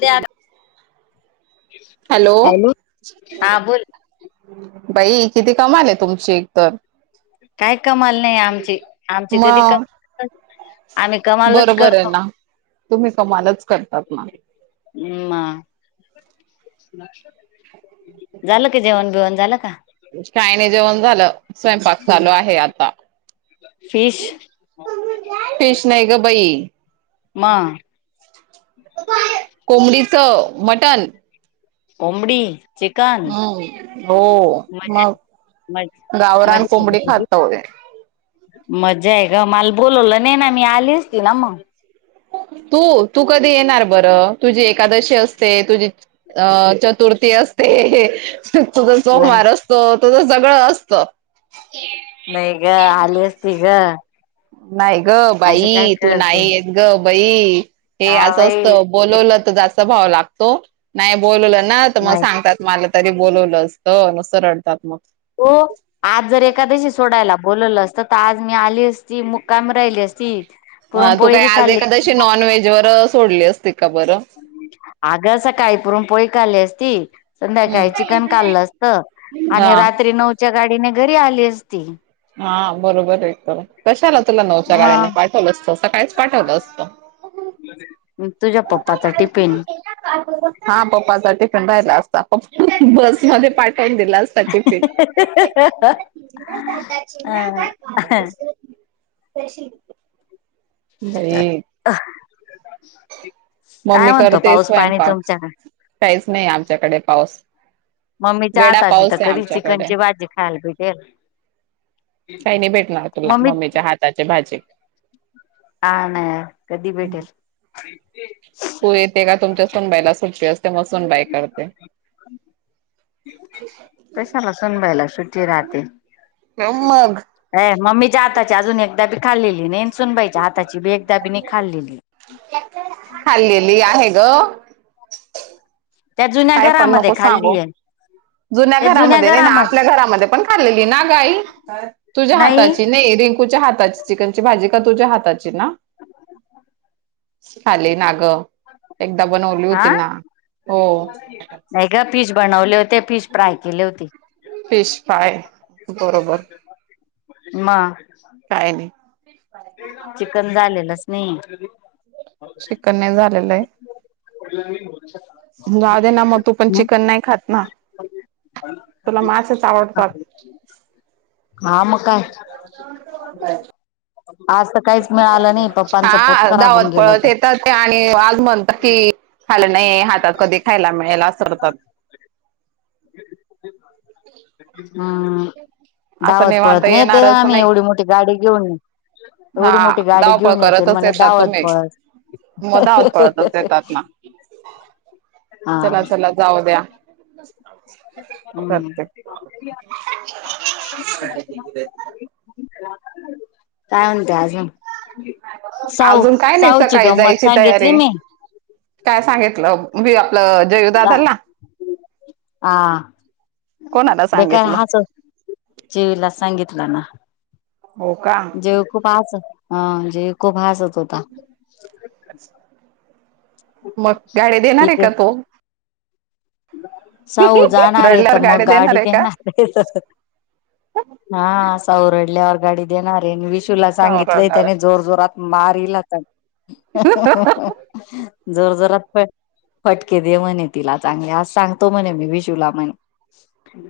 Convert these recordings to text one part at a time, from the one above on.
त्या हॅलो हा बोल बाई किती कमाले तुमची एक तर काय कमाल नाही आमची आमची कधी मग कमा आम्ही कमालच बरोबर आहे करतो ना तुम्ही कमालच करतात नाही ह् झालं की जेवण बेवण झालं का काय नाही जेवण झालं स्वयंपाक चालू आहे आता फिश फिच नाही का बाई म कोंबडीचं मटण उमडी हम् हो म मग मजा गावरान कोंबडी खातात व मजा आहे ग मला बोलवलं नाही ना मी आलीच ती ना मग तू तू कधी येणार बरं तुझी एकादशी असते तुझी अ चतुर्थी असते तुझं नाही सोमार असतो तुझं सगळं असत नाही ग आली असती ग नाही ग अशी काय बाई तू करते नाही येत ग बाई हे हा अस असत बाई बोलवलं तर जास्त भाव लागतो नाही बोलवलं ना तर मग नाही सांगतात मला तरी बोलवलं असत नसं रडतात मग हो आज जर एखाद्याशी सोडायला बोलवलं असत तर आज मी आली असती मुक्कायम राहिली असती तू पुरणपोळी काही बी आज खाल्ली एखादशी नॉन व्हेज वर सोडली असती का बरं आगं अस काही पुरून पोळी का आली अससती हम्म संध्याकाळी चिकन काललं असत हा आणि रात्री नऊच्या गाडीने घरी आली असती हा बरोबर एक तरला कशा आला तुला नऊच्या गाळ्याने मग पाठवलं असत सकाळीच पाठवलं असत तुझ्या पप्पाचा टिफिन हा पप्पा सा पण राहिला असता पप्पास मध्ये पाकाून दिला असता कुती अ बर अ मम्मी करते स्वयंपाक काहीच नाही आमच्याकडे पाऊस मम्मीच्या वेडा आताचीथ पाऊस आहे कधी आमच्याकडे चिकनची भाजी खायला भेटेल कााहीनी भेटणार तुला मम्मी मम्मीच्या हाताचे भाजी हा नाही कधी भेटेल तू येते का तुमच्या सनबायला सुटी अस ते मसून बाय करते कशाला सनबायला सुट्टी राहते मग ह मम्मीच्या आाताची अजून एकदा बी खाल्लेली नाही सुूनबायच्या आाताची बी एकदा बी नाही खाल्लेली हल्लीली आहे ग त्या जुन्या काय पण घरामध्ये नको सांगो खाल्लीय जुन्या घरामध्ये नाही ना आपल्या घरामध्ये पण खाल्लेली ना गाई तुझ्या हाताची नाही रिंकूच्या हाताची चिकन ची भाजी का तुझ्या हाताची ना खली नाग एकदा बनवली हा होती ना हो नाही ग पीस बनवले होते पीस फ्राय केले होते फिश फाय बरोबर. म काही नाही चिकन झालेलंच नाही. शिकन्य झालेलं आहे. पहिलं मी बोलू शकतो. जाऊ दे ना मग तू पण चिकन नाही खात ना? तुला मासेच आवडतात. हा मग काय. ह [unintelligible] आज. काहीच मिळालं नाही पप्पांचं हा पोट अ खराब होऊन धावत गेलं पळत तर येतात. आणि आज म्हणतात की खालं नाही हातात कधी खायला मिळाळेला सरतात. हा असं धावत निवांत पळत नाही ते येणारच आम्ही नाही एवढी मोठी गाडी घेऊन. एवढी हा मोठी गाडी धावपळ घेऊन येतो करतच म्हणे येतात धावत तुम्ही. पळत. मग हा धावत हा हा हा पळतच ये. येतात ना चला चला जाऊ द्या. ह. करते. काय म्हनता आजून. साऊ अजून काय नाही साऊची सकाळी गंमत जायची सांगीतली तयारी. मी. काय सांगितलं मी आपलं जयू दादाला. हा कोणाला ब सांगितलं? हाच जयू ला सांगितलं ना हो का जयू खूप हसत जयू खूप हासत होता. अच्छा! मग गाडी देणार आहे इकडे का तो? सऊ जाणार आहे रडल्यावर तर मग गाडी आहे का? देणार आहे तर. हा साऊ रडल्यावर गाडी देणार आहे. विशूला सांगितलंय सावरणार त्यानी जोर जोरात मारलाच. जोर जरात फ फटके दे म्हणे तिला चांगली आज सांगतो म्हणे मी विशूला म्हणे.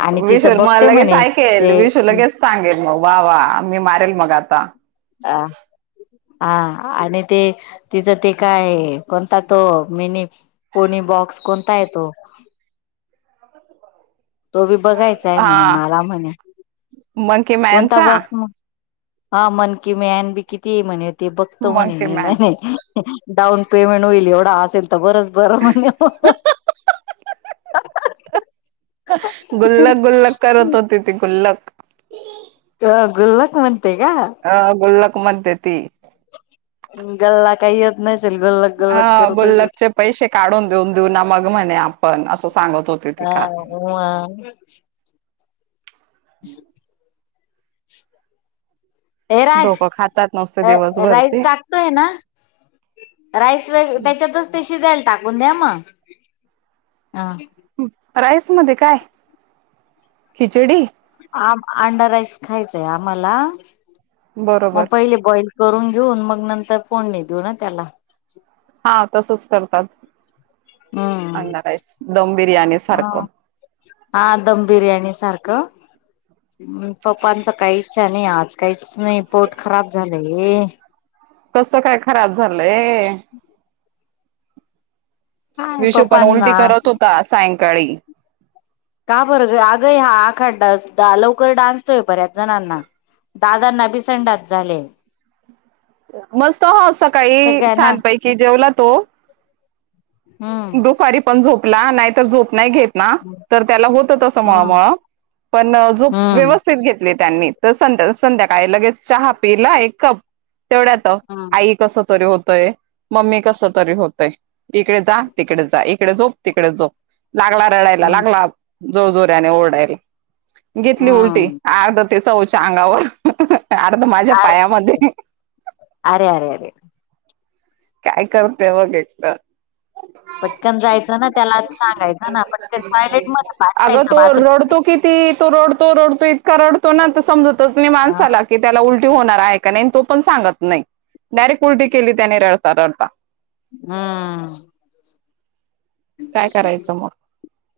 आणि विशू तिचं मला बघते लगेच म्हणे ऐकेल ते विशू लगेच सांगेल मग वा वा मी मारेल मग आता. हा. हा आणि ते तिचं ते काय कोणता तो मिनी. पुणी बॉक्स कोणता आहे तो- तो बी बघायचा आहे म्हणे हा मला म्हणे मंकी कोणता मॅनचा बॉक्स- हा मन की मॅन बी किती आहे म्हणे होते बघतो म्हणे मंकी मी मॅन म्हणे- डाऊन पेमेंट होईल एवढा असेल तर बरच बरं म्हण, गुल्लक गुल्लक करत होती ती गुल्लक. अ गुल्लाख म्हणते का? अ गुल्लक म्हणते ती. गल्ला काही येत नसेल गुल्लख गुल्लख अ करत असेल. गुल्लकचे पैसे काढून देऊन देऊ ना मग म्हणे आपण असं सांगत होतो. हा ह आ च. हे राज डोकं खातात नुसते दिवसभर राईस ते टाक. आहे ना राईस व त्याच्यातच ते शीजायला टाकून द्या मग. हांना. राईस मध्ये काय खिचडी. आ अंडा राईस खायचाय आम्हाला बरोबर मग पहिले बॉईल, करून घेऊन मग नंतर फोडनी देऊ ना त्याला, हा तसच करतात हम्म अंडा राईस दम बिर्याणी हा सारखं. हा दम बिर्याणी सारखं पप्पांचं काही इच्छा नाही आज काहीच नाही पोट खराब झालंय. कस काय खराब झालंय. काय विशू पण पप्पांना उलटी करत होता सायंकाळी. का बरं ग आग हा आखाड लवकर डाजतोय बऱ्याच जणांना. दादानां बि संडास झाले. मस्त हो सकाळी सगळ्यांना छानपैकी जेवला तो हम्म दुपारी पण झोपला नाही तर झोप नाही घेत. ना तर त्याला होत तसं हम्म मळमळ पण झोप हम्म व्यवस्थित घेतली त्यांनी. तर संध्या संध्याकाळी लगेच चहा पिला एक कप तेवढ्यात हम्म आई कस तरी होतंय मम्मी कस तरी होतय इकडे जा. तिकडे जा इकडे झोप तिकडे झोप लागला रडायला हम्म लागला. जोरजोऱ्याने ओरढायरी घेतली उलटी. हम्म अर्ध तेच उ च अंगावर अर्ध माझ्या पायामध्ये आरे आरे आरे काय करते बघ एकत पटकन जायचं ना त्याला सांगायचं ना पटकन टॉयलेट मध्ये पाठवायचं बाथरूम ती तो रडतो रोडतो इतका रडतो ना तर समजतच नाही माणसाला. कि त्याला उलटी होणार आहे का नाही तो पण सांगत नाही. डायरेक्ट उलटी केली त्याने रडता रडता. हम्म काय करायचं मग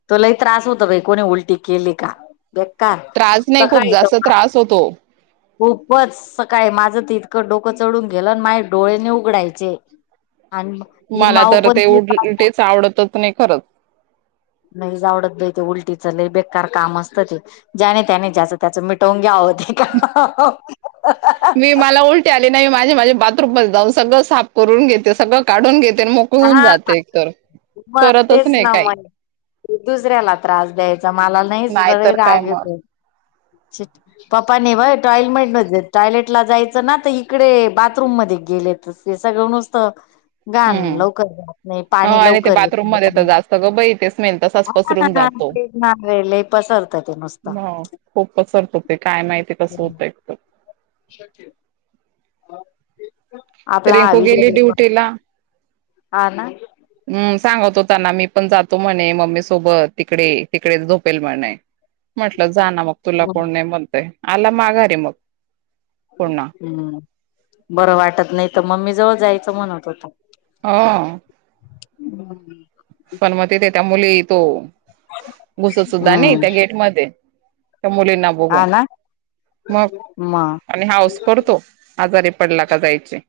तो लयी त्रास होत बाई कोणी उलटी केली का. बेकार त्रास नाही खूप सकाळी तर जास्त त्रास होतो खूपच सकाळी माझं त इतकं डोकं चढून गेलं न माझे डोळे नही उघडायचे. आणि ही माऊ पण तेच आवडतच नाही खरच. नाहीज आवडत बयी ते, उलटीच लयी बेकार काम असतं ते. ज्याने त्याने ज्याच त्याच मिटवून घ्याव ते आले नाही माझे माझे बाथरूम मध्ये जाऊन सगळं साफ करून घेते. सगळं काढून घेते मग ऊन जाते एक तर म तेच ना म दुसऱ्याला त्रास द्यायचा मला नाहीच नाहीतर काय राग मग येतो. पप्पाने बय टॉयलम टॉयलेट ला जायचं ना तर इकडे बाथरूम मध्ये गेले ते. ते सगळं नुसतं [inaudible] घाण लवु हो पाणी आणि ते लवकर येत बाथरूम मध्ये तर नाही जास्त ग बाई ते स्मेल तसाच पसरून जातो. काही नाही पसरत ते मस्त. म खूप पसरत ते काय माहिती कसं होतं एकत आपला हा रिंकू गेली ड्युटीला हा ना हम्म सांगत होता ना मी पण जातो म्हणे मम्मी सोबत. तिकडे, तिकडेच झोपेल म्हणे. म्हटलं जा ना मग तुला कोण नाही म्हणतय. आला माघारी मग. पुन्हा हम्म बरं वाटत नाही तर मम्मी जवळ जायचं म्हणत होता. हा [unintelligible] पण म तीथे त्या मुली तो घुसत सुद्धा नाही हम्म त्या गेट मध्ये. त्या मुलींना हा बघून ना मग मग आणि हाऊस करतो. आजारी पडला का जायचे.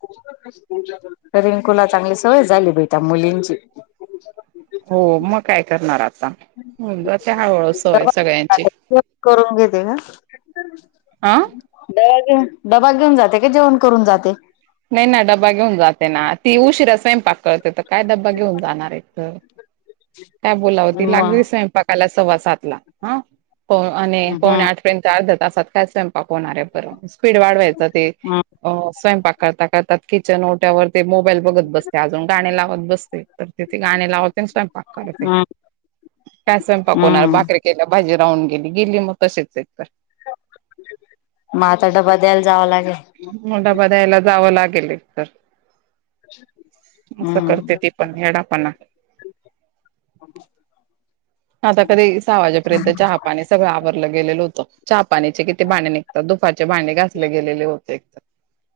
त्या रिंकूला चांगली सवय झाली बयी त्या मुलींची. हो मग काय करणार आता होऊन जाते हळुहळू सवय डबा सगळ्यांची. करून घेते का? अं डबा घेऊन डबा घेऊन जाते का जेवण करून जाते. नाही ना डबा घेऊन जाते ना. ती उशीरा स्वयंपाक करते तर काय डबा घेऊन जाणार एक तर [inaudible] काय बोलाव ती मग लागली स्वयंपाकाला सव्वा सातला, ह, हो आणि पवणे हम्म आठ त्याचा अर्ध तासात काय स्वयंपाक होणार आहे बरं स्पीड वाढवायच ते, हम्म स्वयंपाक [unintelligible] किचन ओट्यावर ते मोबाईल बोलत बसते अजून गाणे लावत बसते तर तीथे गाणे लावते आणि स्वयंपाक करते. हम्म काय स्वयंपाक होणार हम्म. भाकरी केल्या भाजी राहून गेली गेली मग तसेच एक तर. म आता डबा द्यायला जावं लागेल. डबा द्यायला जावं लागेल एक तर असं करते हम्म ती पण येडा पणा. आता तरी सहा वाजेपर्यंतच्या चहा पाणी सगळं आवररलं गेलेलं होतं. चहा पाणीचे किती भांडे निघतात. दुपााचे भांडे घाासले गेलेले होते. एक,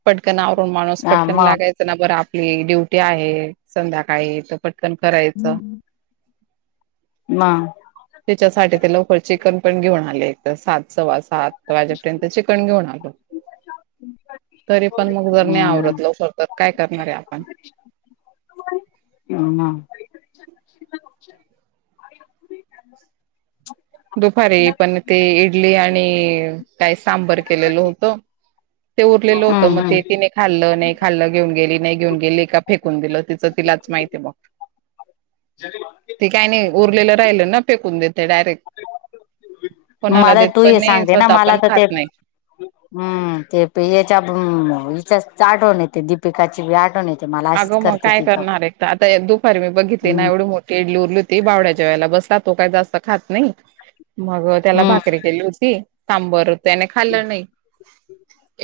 पटकन आवरून माणूस हा पटकन मग लागाय [unintelligible] बरं आपली ड्युटी आहे संध्याकाळी तर पटकन करायचं. मा. त्याच्यासाठी ते लवकर चिकन पण घेऊन आले सात सव्वा सात वाजेपर्यंत चि पण घेऊन आलो. तरी पण मग जर नाही हम्म. आवरत लवकर तर काय करणार आहे आपण. हा ना. दुपारी पण ते इडली आणि काय सांबर केलेलं होत. ते उरलेलं होतं हम्म. म ते हम्म तिने खाल्लं नाही खाल्लं घेऊन गेली नाही घेऊन गेली का फेकून दिलं तिचं तिलाच माहिती बग. ते काय नाही उरलेलं राहिलं ना फेकून देते डायरेक्ट. कोणाला मला देत तू पण हे नाही सांगते ना स्वतः मला पण तर खात ते नाही हम्म ते प याच्या हच्या आठवण येते दीपिकाची आठवण येते. मला अशीच अगं मग करते काय ती पण करणार एक तर आता दुपारी मी बघितली ना हम्म एवढं मो [unintelligible] उरली होती बावड्याच्या वेळेला बसला तो काही जास्त खात नाही, मग त्याला हम्म भाकरी केली होती सांबर त्याने खाल्लं नाही,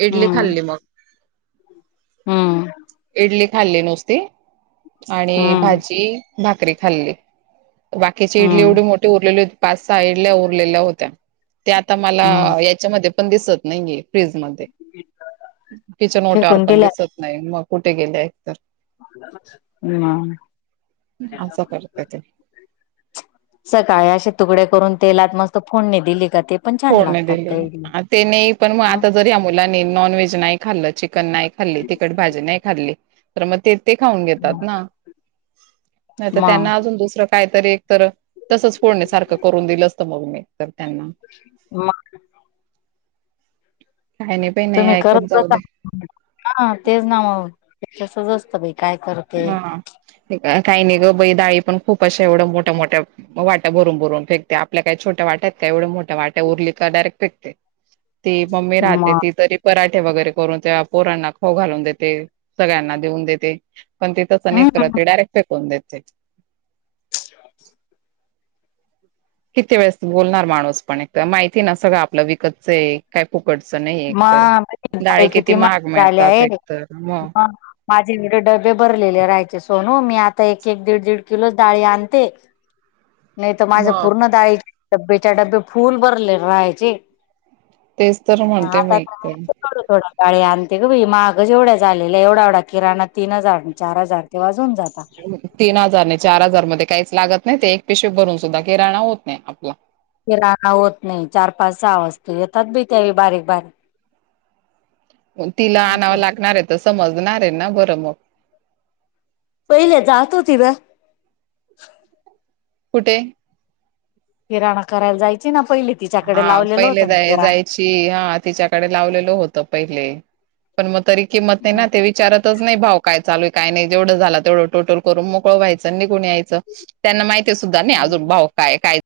इडली हम्म खाल्ली मग. हम्म. इडली खाल्ली नुसती, आणि हम्म भाजी भाकरी खाल्ली. बाकीची इडली हम्म एवढी मोठी उरलेली होती पाच सहा इडल्या उरलेल्या होत्या. ते आता मला हम्म याच्यामध्ये पण दिसत नाहीये फ्रीजमध्ये. किचन ओट्यार फेकून पण दिल्या दिसत नाही मग कुठे गेले एक तर. हम्. असं करत्या ते. सकाळी असे तुकडे करून तेलात मस्त फोडणी दिली का ते पण छान फोडणी लागतात दिली, ते इडली. ते नाही पण मग हम्म आता जरी मुलाने नॉनज नाही खाल्लं चिकन नाही खाल्ली तिखट भाजी नाही खाल्ली तर मग ते ते खाऊन घेतात ना, नाही तर मग त्यांना अजून दुसरं काहीतर एतर तसंच फोडनी सारखं करून दिलं असत मग मी तर त्यांना. म. काय नय बाय नाय तुम्ही ऐकत करत जाऊ बसा दे. हा तेच ना म तसच असत बाई. काय करते हा, काही नाही ग बाई डाळी पण खूप अशा एवढं मोठ्या मोठ्या वाट्या भरून भरून फेकते आपल्या काय छोट्या वाट्यात का एवढं मोठ्या वाट्या उरली तर डायरेक्ट फेकते. ती मम्मी राहते मग ती तरी पराठे वगैरे करून त्या पोरांना खाऊ घालून देते सगळ्यांना देऊन देते. पण ती तस नाई हम्म करत ती डायरेक्ट फेकून देत. किती वेळेस बोलणार माणूस पण एक तर माहिती ना सगळं आपलं विकतचय. काही फुकटचं नाही एकतर, मग बाई डाळी किती महाग झाले मिळतात आहे एकतर म. माझे इकडेे डबे भरलेले राहायचे सोनू मी आता एक- एक, दीड- दीड किलोच डाळी आणते. [unintelligible] नाही तर माझं पूर्ण ाळी डबेच्या डबे फुल भरले राहायचे. तेच तर म्हणते आता मी का? थोड थोड्या गळे आणते गंई मागं जेवढ्या झालेल्या एवढा एवढा किराणा तीन हजार चार हजार ते वाजून जात. तीन हजार नाही चार हजार मध्ये काहीच लागत नाही ते एक पेशे भरून सुद्धा किराणा होत नाही आपला किराणा होत नाही चार पाच सहा वाजता येतात बी त्या बारीक बारीक. तिला काय आणावं करते लागणार आहे तर समजणार आहे ना बरं मग. पहिले जात होती ना. कुठे? किराणा करायला जायची ना पहिली. हा पहिले द जायची हा तिच्याकडे लावलेल होतं पहिले पण मग तरी क मते ना किराणा ते विचारतच नाही भाऊ काय चालूय काय नाही जवढं झाला तेवढं टोटल करून मोकळं व्हायचं नाही कुणी यायचं. त्यांना माहिती आहेे सुद्धा नाही अजून भाऊ काय काय?